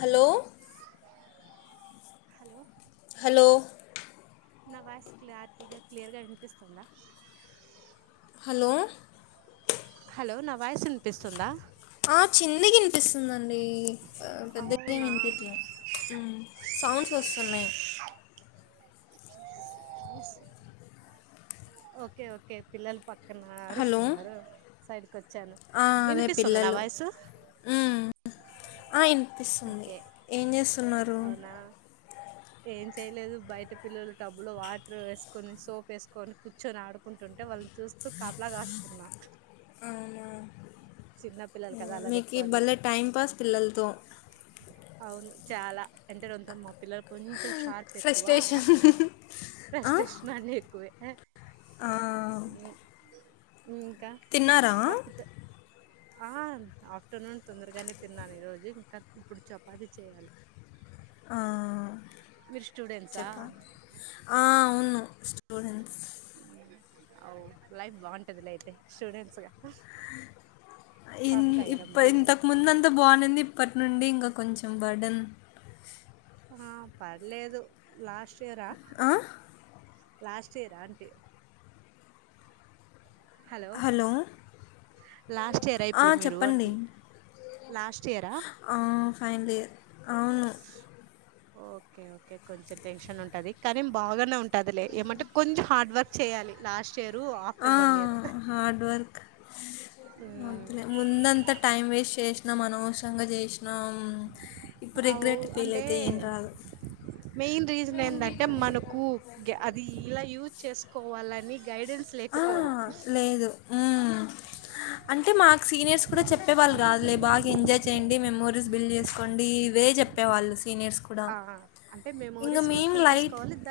Hello hello hello నా voice క్లారిటీగ క్లియర్గా వినిపిస్తుందా హలో హలో నా వాయిస్ వినిపిస్తుందా ఆ చిన్నగ వినిపిస్తుందిండి పెద్ద ఏమి అవునా వినిపిట్లే హూ సౌండ్స్ వస్తున్నాయి ఓకే ఓకే పిల్లలు పక్కన హలో అరుస్తున్నారు సైడ్కి వచ్చాను ఆ, అదే వినిపిస్తుంది నా పిల్లలు వాయిసు మ్మ్. ఆ ఇనిపిస్తుంది ఓకే ఏం చేస్తున్నారు అవునా ఏం చేయలేదు బయట పిల్లలు టబ్బు లో వాటర్ వేసుకొని సోప్ వేసుకొని కూర్చొని ఆడుకు అంటే వాళ్ళని చూస్తు కాపల కాస్తున్నా చిన్న పిల్లలు కదా అల్లరి మీకీ ఎక్కువ అందుకు బలే టైం పాస్ పిల్లలతో చాల అంటే రొంత మా పిల్ల కొంచెం షార్ప్ ఎక్కువ ఫ్రస్ట్రేషన్ ఆ? ప్రశ్టెషన్ అన్ని ఎక్కువే ఆ, ఇంకా తిన్నారా [unintelligible] ఆ ఆఫ్టర్నూన్ తొందరగానే తిన్నాను ఈ రోజు ఇంక ఇప్పుడు చపాతి చేయాలి మీరు స్టూడెంట్సా చెప్ప ఆఅవును స్టూడెంట్స్ అవు లైఫ్ బాగుంటది లె అయితే స్టూడెంట్స్గా ఇన్ కాఫీ తాగారా ఇప్ మరి ఇంతకు ముందు అంత బాగుంది ఇప్పటి నుండి ఇంకా కొంచం బర్డన్ హా పర్లేదు లాస్ట్ ఇయరా ఆ? లాస్ట్ ఇయరా అంటే హలో లాస్ట్ ఇయరా ఆ, ఇప్పుడు మీరు చెప్పండి అంటే లాస్ట్ ఇయరా ఫైనల్ ఇయర్ అవును ఓకే ఓకే కొంచం టెన్షన్ ఉంటది కానీ బాగానే ఉంటదిలే ఏమంటే కొంచెం హార్డ్ వర్క్ చేయాలి లాస్ట్ ఇయర్ ఆ after one year hard work అంతే ముందంతా టైం వేస్ట్ చేసినాం అనవసరంగా చేసినాం ఇప్పుడు అవు రిగ్రెట్ ఫీల్ అంటే అయితే ఏం రాదు మెయిన్ రీజన్ ఏంటంటే మనకు అది ఇలా యూజ్ చేసుకోవాలని గైడెన్స్ హా లేకపోవడం లేదు మ్ అంటే మాకు సీనియర్స్ కూడ చెప్పే వాళ్ళు కాదులే బాగ ఎంజాయ్ చేయండి మెమోరీస్ బిల్డ్ చేసుకోండి ఇ వే చెప్పేవాళ్ళు సీనియర్స్ కూడా ఆ అంటే ఇంగ మెమోరీస్ కూడ మేం ఫుల్ లైట్ చేసుకోవాలి ద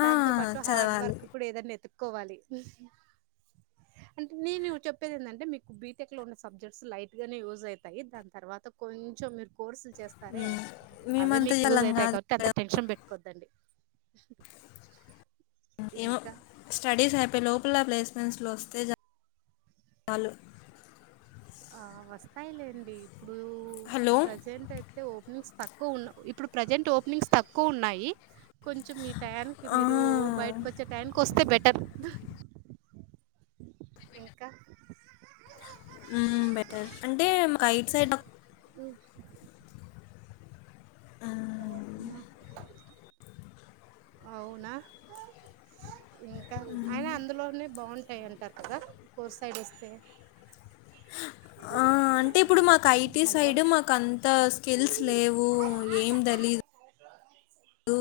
ఆ! దాంతో పాటు హార్డ్ చదవాలి. వర్క్ కూడ ఏదన్నా ఎతుక్కోవాలి అంటే నేను చెప్పేది ఏంటంటే మీకు బీటెక్ లో ఉన్న సబ్జెక్ట్స్ లైట్ గానే యూజ్ అవుతాయి దాని తర్వాత కొంచెం మీరు కోర్సులు చేస్తారే అవే మేమంత మీకు యూజ్ చేసేవాళ్ళం అవుతాయి కాదు కాబట్టి అంత మేడం. టెన్షన్ పెట్టుకోద్దండి డి ఏమో స్టడీస్ అయిపోయి లోపల ప్లేస్ మెంట్స్ లో వస్తే చాలు ఆ వస్తాయిలేండి ఇప్పుడు హలో! ప్రెజెంట్ అయితే ఓపెనింగ్స్ తక్కువ ఉన్ ఇప్పుడు ప్రజెంట్ ఓపెనింగ్స్ తక్కువ ఉన్నాయి కొంచెం మీ టైయానికి ఆ! మీరు బయటకు వచ్చే టైంకి వస్తే బెటర్ ఇంక మ్ బెటర్ అంటే మాకు ఐదు సైడ్ ఉ ఆ అవున ఇంక అయిన అందులోనే బాగుంటాయి అంటారు కదా కోర్ సైడ్ వస్తే ఆ అంటే ఇప్పుడు మాకు ఐటీ హలో సైడ్ మాకు అంత స్కిల్స్ లేవు ఏం తెలీ దు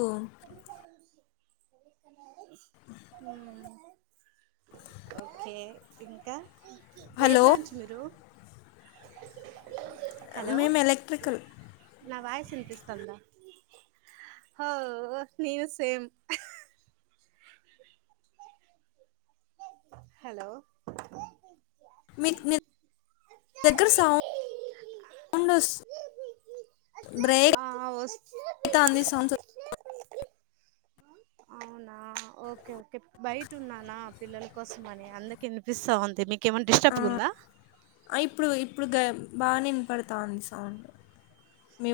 హ ఓకే ఇంక ఏ హలో! బ్రాంచ్ మీరు హలో మేము ఎలెక్ట్రికల్ నా వాయస్ విన్పి స్తన్ హో నీవు సేమ్ హెలో మీ దగ్గర సాం సౌండ్ వస్ బ్రేక్ ఆ వస్ అయితంది సౌండ్ అవునా ఓకే ఓకే బయట ఉన్నానా పిల్లల కోసం అని అందుకి వినిపిస్తా ఉంది మీకు ఇంకేమైన డిస్టర్బ్ ఉందా ఆ, ఇప్పుడు ఇప్పుడు గర్ బానే విన్పడతాంది సౌండ్ మీ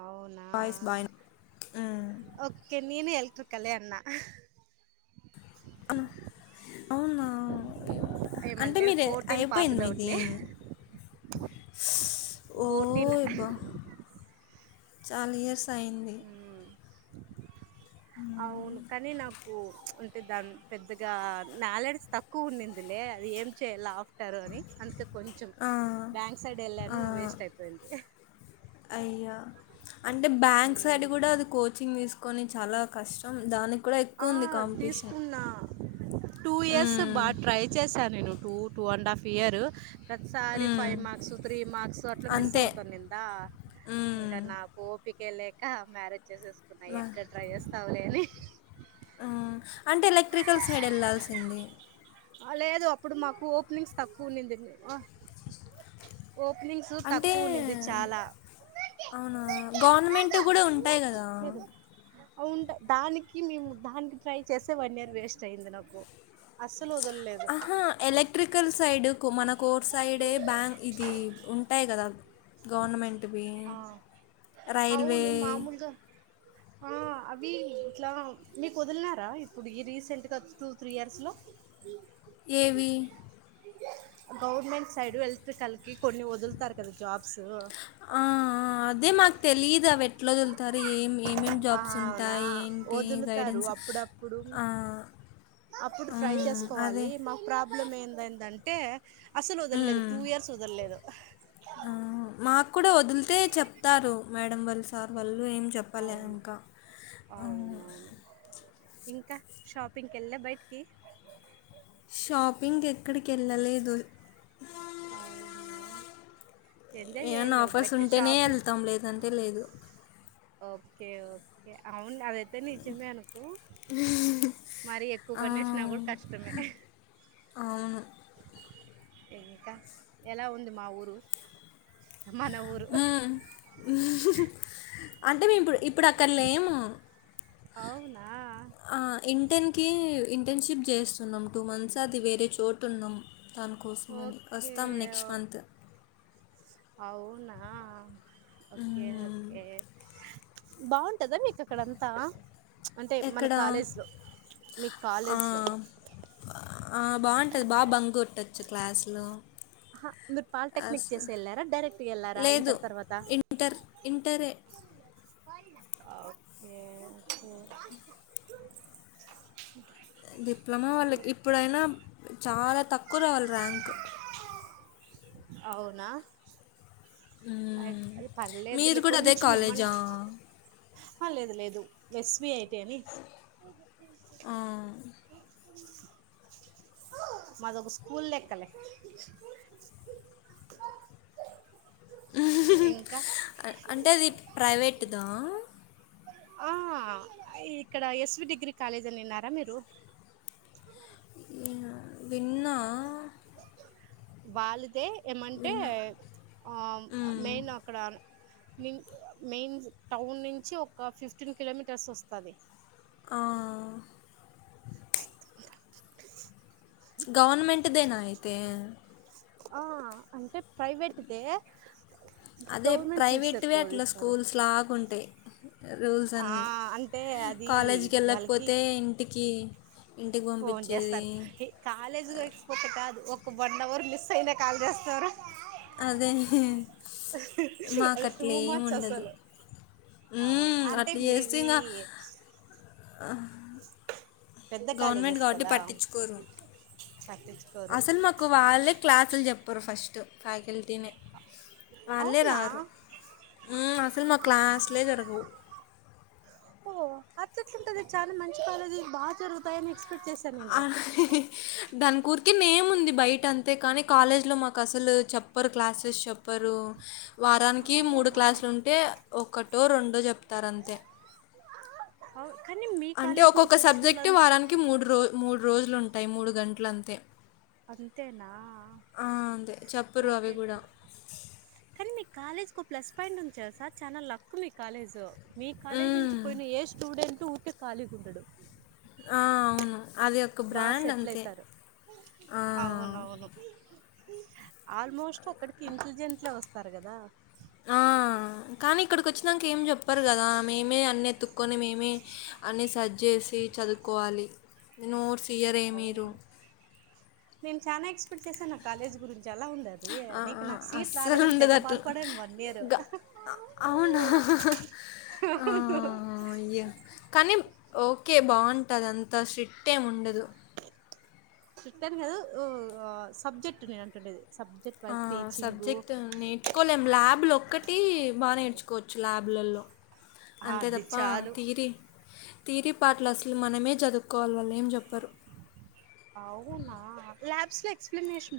అవునా వాయిస్ బా విన్ ఉమ్ ఉతుకలే అన్న ఆ అవునా ఒకే ఓ అంటే ఏమంటే మీరు ఫోర్టీన్ అయిపోయింది పాస్డ్ మీది అవుట్లే ఓ ఫోర్టీన్ యబ్బా చాలా ఇయర్స్ అయింది అవును కనీ నాకు దాని పెద్దగా నాలెడ్జ్ తక్కువ ఉండిదిలే అది ఏం చేయాల పేట్టారు అని అందుకే కొంచెం ఆ, బ్యాంక్ సైడ్ వెళ్ళాను వేస్ట్ అయిపోయింది అయి అంటే బ్యాంక్ సైడ్ ఉమ్ కూడా అది కోచింగ్ తీసుకొని చాలా కష్టం దాని కూడా ఆ ఎక్కువ ఉంది కాంపిటీషన్ తీసుకున్నా టూ ఇయర్స్ ఉమ్, బాగా ట్రై చేశాను నేను two two and half year ప్రతిసారి ఉమ్, ఫైవ్ మార్క్స్ త్రీ మార్క్స్ అట్లా మిస్ అంతే అవుతా ఉండిందా ఉమ్, ఇంకా నాకు ఓపికే లేక మ్యారేజ్ చేసేసుకున్నా మా- ఎక్కడ ట్రై చేస్తావులేని అంటే ఎలక్ట్రికల్ సైడ్ వెళ్లాల్సింది లేదు అప్పుడు మాకు ఓపెనింగ్స్ తక్కువ ఉనింది అంటే అవున గవర్న మెంటు కూడా ఉంటాయి కదా అవును ఉంటా దానికి మేము దానికి ట్రై చేస్తే వన్ ఇయర్ వేస్ట్ అయింది నాకు వదలలేదు ఆహా ఎలక్ట్రికల్ సైడ్ మన కోర్ సైడే బ్యాంక్ ఇది ఉంటాయి కదా గవర్నమెంట్ వీ ఆ రైల్వే అ అవి ఇట్లా మీకు వదిలినారా ఇప్పుడు ఈ రీసెంట్ గా టూ త్రీ ఇయర్స్ లో ఇ ఏవి గవర్నమెంట్ సైడ్ ఎలక్ట్రికల్ కి కొన్ని వదులుతారు కదా జాబ్స్ ఆ ఆ అదే మాకు తెలిదు అవి ఎట్లా వదులుతారు ఏం ఏమేమి ఆ జాబ్స్ అవునా ఉంటాయి ఏంటి వదులుతారు గైడెన్స్ అప్పుడప్పుడు ఆ అప్పుడు ట్రై మ్, అదే చేసుకోవాలి మాకు ప్రాబ్లం ఏంద ఏందంటే అసలు వదలలేదు టూ మ్. ఇయర్స్ వదలలేదు ఆ! మాకు కూడా వదిలితే చెప్తారు మేడం వాళ్ళు సారు ఏం చెప్లే అవును ఇంకా అవునవును ఇంకా షాపింగ్కి వెళ్ళ బయటికి షాపింగ్ ఎక్కడికి వెళ్ళలేదు అవునా ఎంజాయ్ ఏమన్నా చేయాలి కదా ఆఫర్స్ బయటకి ఉంటేనే షాప్ వెళ్తాం లేదంటే లేదు ఓకే ఓకే అవును అదైతే నిజమే మరి ఎక్కువ ఆ! పనిచేసిన కూడా కష్టమే అవును. ఎలా ఉంది మా ఊరు మన ఊరు ఉమ్ ఉహు హు అంటే మేము ఇప్పుడు ఇప్పుడక్కడలేము అవునా ఇంటన్కి ఇంటర్న్షిప్ చేస్తున్నాం టూ మంత్స్ అది వేరే చోటున్నాం దానికోసం అని ఓకే వస్తాం నెక్స్ట్ మంత్ అవునా ఒకే హ్మ్. ఒకే బావుం టదా మీకు అక్కడంతా అంటే మన ఎక్కడ కాలేజ్ లో మీ ఆ, కాలేజ్ లో ఆ, బాగుంటుంది బాగా బంగ్ కొట్టోచ్చు క్లాస్లో ఆహా మీరు పాల్టేక్నిక్ చేసేల్లారా డైరక్ క్ట్ గే ళ్ళరా లేదు ఇంటర్ తర్వాత ఇంటర్ ఇంటరే ఒకే మ్ డిప్లొమా వాళ్ళకి ఇప్పుడైనా చాలా తక్కువ రావలి ర్యాంకు అవునా అయ్ మ్మ్. అది మీరు పర్లేదులే కూడా అదే కొంచెం ఏమం కాలేజా అ లేదు లేదు ఎస్బి ఐటి అని ఆ. మాదొక్కా స్కూల్ లేక్కలే ఇంకా అంటే అది ప్రైవేట్దా ఆ ఇక్కడ ఎస్వి డిగ్రీ కాలేజ్ అని విన్నారా మీరు అ విన్నా వాళ్ళదే ఏమంటే విన్నా ఆ మ్మ్. మెయిన్ అక్కడ మెయిన్ టౌన్ నుంచి ఒక ఫిఫ్టీన్ కిలోమీటర్స్ వస్తది ఆ గవర్నమెంట్దేనా అయితే ఆ అంటే ప్రైవేట్దే అదే గవర్నమెంట్ సీట్స్ ప్రైవేట్వే ఎక్కువ అట్లా తీస్తారు స్కూల్స్ లాగుంటాయి రూల్స్ ఆ అన్నీ అంటే అది కాలేజ్ వాళ్ళకి కేళ్ళకపోతే ఇంటికి ఇంటికి ఫోన్ పంపించేది చేస్తారు కాలేజీపోతే కాదుఓ క్క వన్ అవర్ మిస్ అయిన కాల్ చేస్తారు అదే మాకు అది టు అట్లా ఏమి మచ్ ఉండదు అసలు అహో మ్మ్, అంటే అట్లా చేస్తే మీవి ఇంకా పెద్ద గవర్నమెంట్ కాలేజెస్ కాబట్టి కదా పట్టిచ్చుకోరు పట్టించుకోరు అసలు మాకు వాళ్ళే క్లాసులు చెప్పరు ఫ్యకల్టీ టీన్ వాళ్ళే అవునా రారు మ్ అసలు మ క్లాస్లే జరగవు ఓ అట్లేట్లుంది చాలా మంచి కాలేజీ బా జరుగుతాయని ఎక్స్ దాని ఉరికే నేమ్ ఉంది బయట అంతే కానీ కాలేజ్లో మాకు అసలు చెప్ ప్పరు క్లాసెస్ చెప్పరు వారానికి మూడు అవునా క్లాసులుంటే ఒకటో రెండో చెప్తారంతే అవ్ అంటే ఒక్కొక్క సబ్జెక్ట్ వారానికి మూడు రో మూడు రోజులుంటాయి మూడు గంటలంతే అంతేనా ఆ! అంతే చెప్పరు అవి ఓకే గూడా. కానీ మీ కాలేజ్ ఒక ప్లస్ పాయింట్ ఉంది తెలుసా చాన లక్ మీ కాలేజ్ మీ కాలేజ్ హ్మ్. నుంచి పోయిన ఏ స్టూడెన్ టు ఊకె ఖాలీగుండడు. ఆ అవును అది ఒక బాగా బ్రాండ్ సెటిల్ అంతే. అయితారు ఆ! అవునవును ఆల్మోస్ట్ అక్కడికి ఇంటలిజెంట్లే వస్తారు కదా ఆ కానీ ఇక్కడికి వచ్చినంక ఏం చెప్పరు కదా మేమే అన్ని ఎతుక్కొని మేమే అన్ని సర్చ్ చేసి చదువుకోవాలి ఇంగ నోట్స్ క్లియరే మీరు అవును ఇప్పుడు చేసాన్ ఆ కాలేజ్ గురిన్ జలా ఉంద అది ఆ! నీకు ఆ! నాకు సీట్ అస్సలు రాలేదని ఉండదు తెగ అట్లా. బాధపడాన్ వన్ ఇయరు గ అవునా? ఆ అయ్యో కానీ ఓకె బాన్ టదంత స్ట్రిక్ట్ ఏం ఉండదు స్ట్రిక్ట్ అని కాదు ఒ ఆ సబ్జెక్ట్ నేను అంటుండేది సబ్జెక్ట్ వై ఆ టీచింగు సబ్జెక్ట్ నేర్చుకోలేం ల్యాబ్లు ఒక్కటి బా నేర్ కోవచ్చు ల్యాబ్లలో అంతే అది తప్ప చాలు థియరీ తీయరి పార్ట్లు అసలు మనమే చదువుకోవాలి వాల్ ఏం చెప్ అవునా ల్యాబ్స్ లో ఎక్స్ప్లనేష్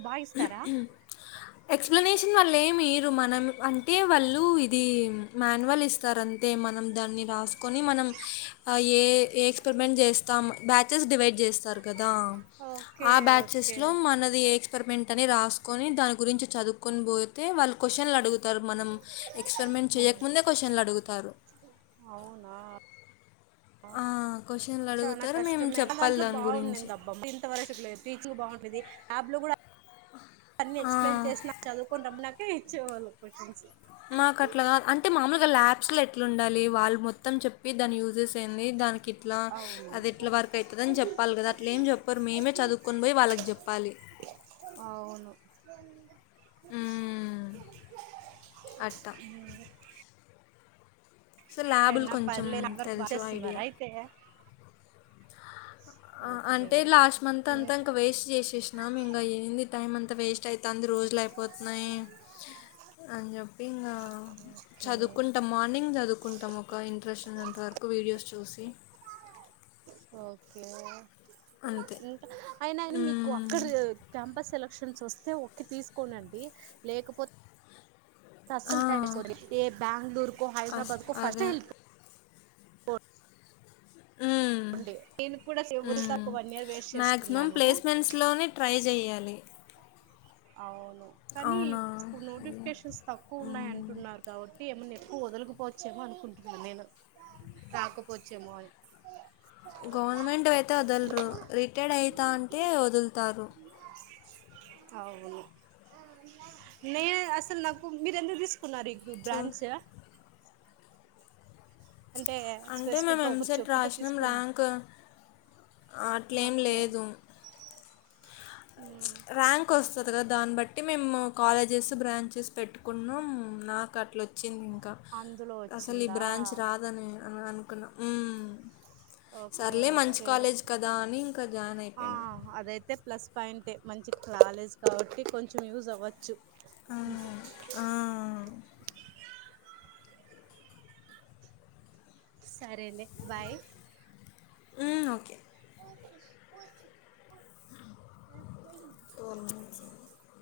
ఎక్స్ప్లనేష వాళ్లేం ఈరు మనం అంటే వాళ్ళు ఇది మాన్వల్ ఇస్తారంతె మనం దాన్ని రాసుకొని మనం ఏ ఏ ఎక్స్పరిమెంట్ చేస్తాం బ్యాచెస్ డివైడ్ చేస్తారు కదా ఓకే ఆ బ్యాచెస్ ఓకే లో మనది ఎ అని రాసుకొని దాని గురించి చదువుకొని పోతే వాళ్ళు కొషన్లు అడుగుతారు మనం ఎక్స్పెరిమెంట్ చేయకముందే కొషన్లడుగుతారు. అవునా ఆ! చాన క్వెషన్‌లడుగుతారు. మేము కష్టమే మా చెప్పాలి దాంట్లో దాని గురించి. బాగున్నిందబ్బ ఇంత వరకు అట్ల లేదు పీచు బాన్ ది యాప్ లో కూడా అన్నీ ఆ! ఎక్స్ప్లెయిన్ చేసినా చదువుకోని రమ్మనాకే ఇచ్చేవాళ్ళు క్వషన్స్ మాకు అట్లగాద్ అంటే మామూలుగా ల్యాబ్స్ లో ఎట్లుండాలి వాళ్ళు మొత్తం చెప్పి దాని యూజస్ దానికి ఇట్లా అవును అది ఇట్ల వర్క్ అయితది అని చెప్పాలి కదా అట్లేం చెప్పరు మేమె చదువుకొని పోయి వాళ్ళక్ జెప్పాలి. అవును మ్మ్. అట్టా మ్ సో ల్యాబులు కొంచెం పర్లేదు అందరు బాగా తెలుసు చేస్తున్నారా ఐడియా అయితే ఓకే అంటే లాస్ట్ మంత్ అంతా ఇంక వేస్ట్ చేసేసినాం ఇంగ ఏంది టైం అన్ అంత వేస్ట్ అయితాంది రోజులు అయిపోతున్నాయి అని చెప్పి ఇంగ ఓకే చదువుకుంటాం మార్నింగ్ చదువుకుంటాం ఒక ఇంట్రెస్ట్ ఉన్నంతవరకు వీడియోస్ చూసి ఓకే అంతే. ఇంకా అయిన అయిన మీకు హ్మ్. అక్కడ క్యాంపస్ సెలక్ క్షన్స్ వస్తే ఓకె తీసుకోండండి లేకపో ఆ! అస్సల్ తడికొది ఏ బ్యాంగళూరుకో అస్ హైదరాబాదుకో ఫస్ట్ అదే. ఎ ఎల్లిపో హ్మ్. తుంటి నేను కూడా సే ఉరి హ్మ్. తక్కువ వన్ ఇయర్ వేస్ట్ మాక్సిమం చేసుకున్నాను ప్లి అవును కానీ ఇప్పుడ్ అయ్యో! నోటిఫికేషన్స్ తక్కువున్నాయి హ్మ్. అంటున్నారు కాబట్టి ఏమన్ వదలుకపోవచ్చేమో అనుకుంటున్నా నేను రాకపోచ్చేమో అని గవర్నమెంట్ అయితే వదల్రు రిటైర్డ్ అయితా అంటే వదులుతారు అవును లే అసలు నాకు మీరు ఎందుకు తీసు మరి ఇప్పుడు చూ బ్రాంచ్ అంటే అంటే స్పెసిఫిక్ మేము గా ఒకరు ఎంసెట్ చొప్పిట రాసినాం తీసుకుని ర్యాంక్ అట్లేం ఓకే లేదు హు ర్యాంక్ వస్తుంది కదా దాన్ని బట్టి మేము కాలేజెస్ బ్రాంచెస్ పెట్టుకున్నాం నాకు అట్లా వచ్చింది ఇంకా అందులో అసలు ఈ వచ్చిందా బ్రాంచ్ రాదని అనుకున్నం ఓకే సర్లే మంచి ఓకే కాలేజ్ కదా అని ఇంకా జాయిన్ ఆ అయిపోయినా అదైతే ప్లస్ పాయింటే మంచి కాలేజ్ కాబట్టి కొంచెం యూజ్ అవ్వచ్చు ఆ [inaudible] ఆ. సరే అండి బాయ్ ఉమ్ ఓకే పూచి పు [inaudible]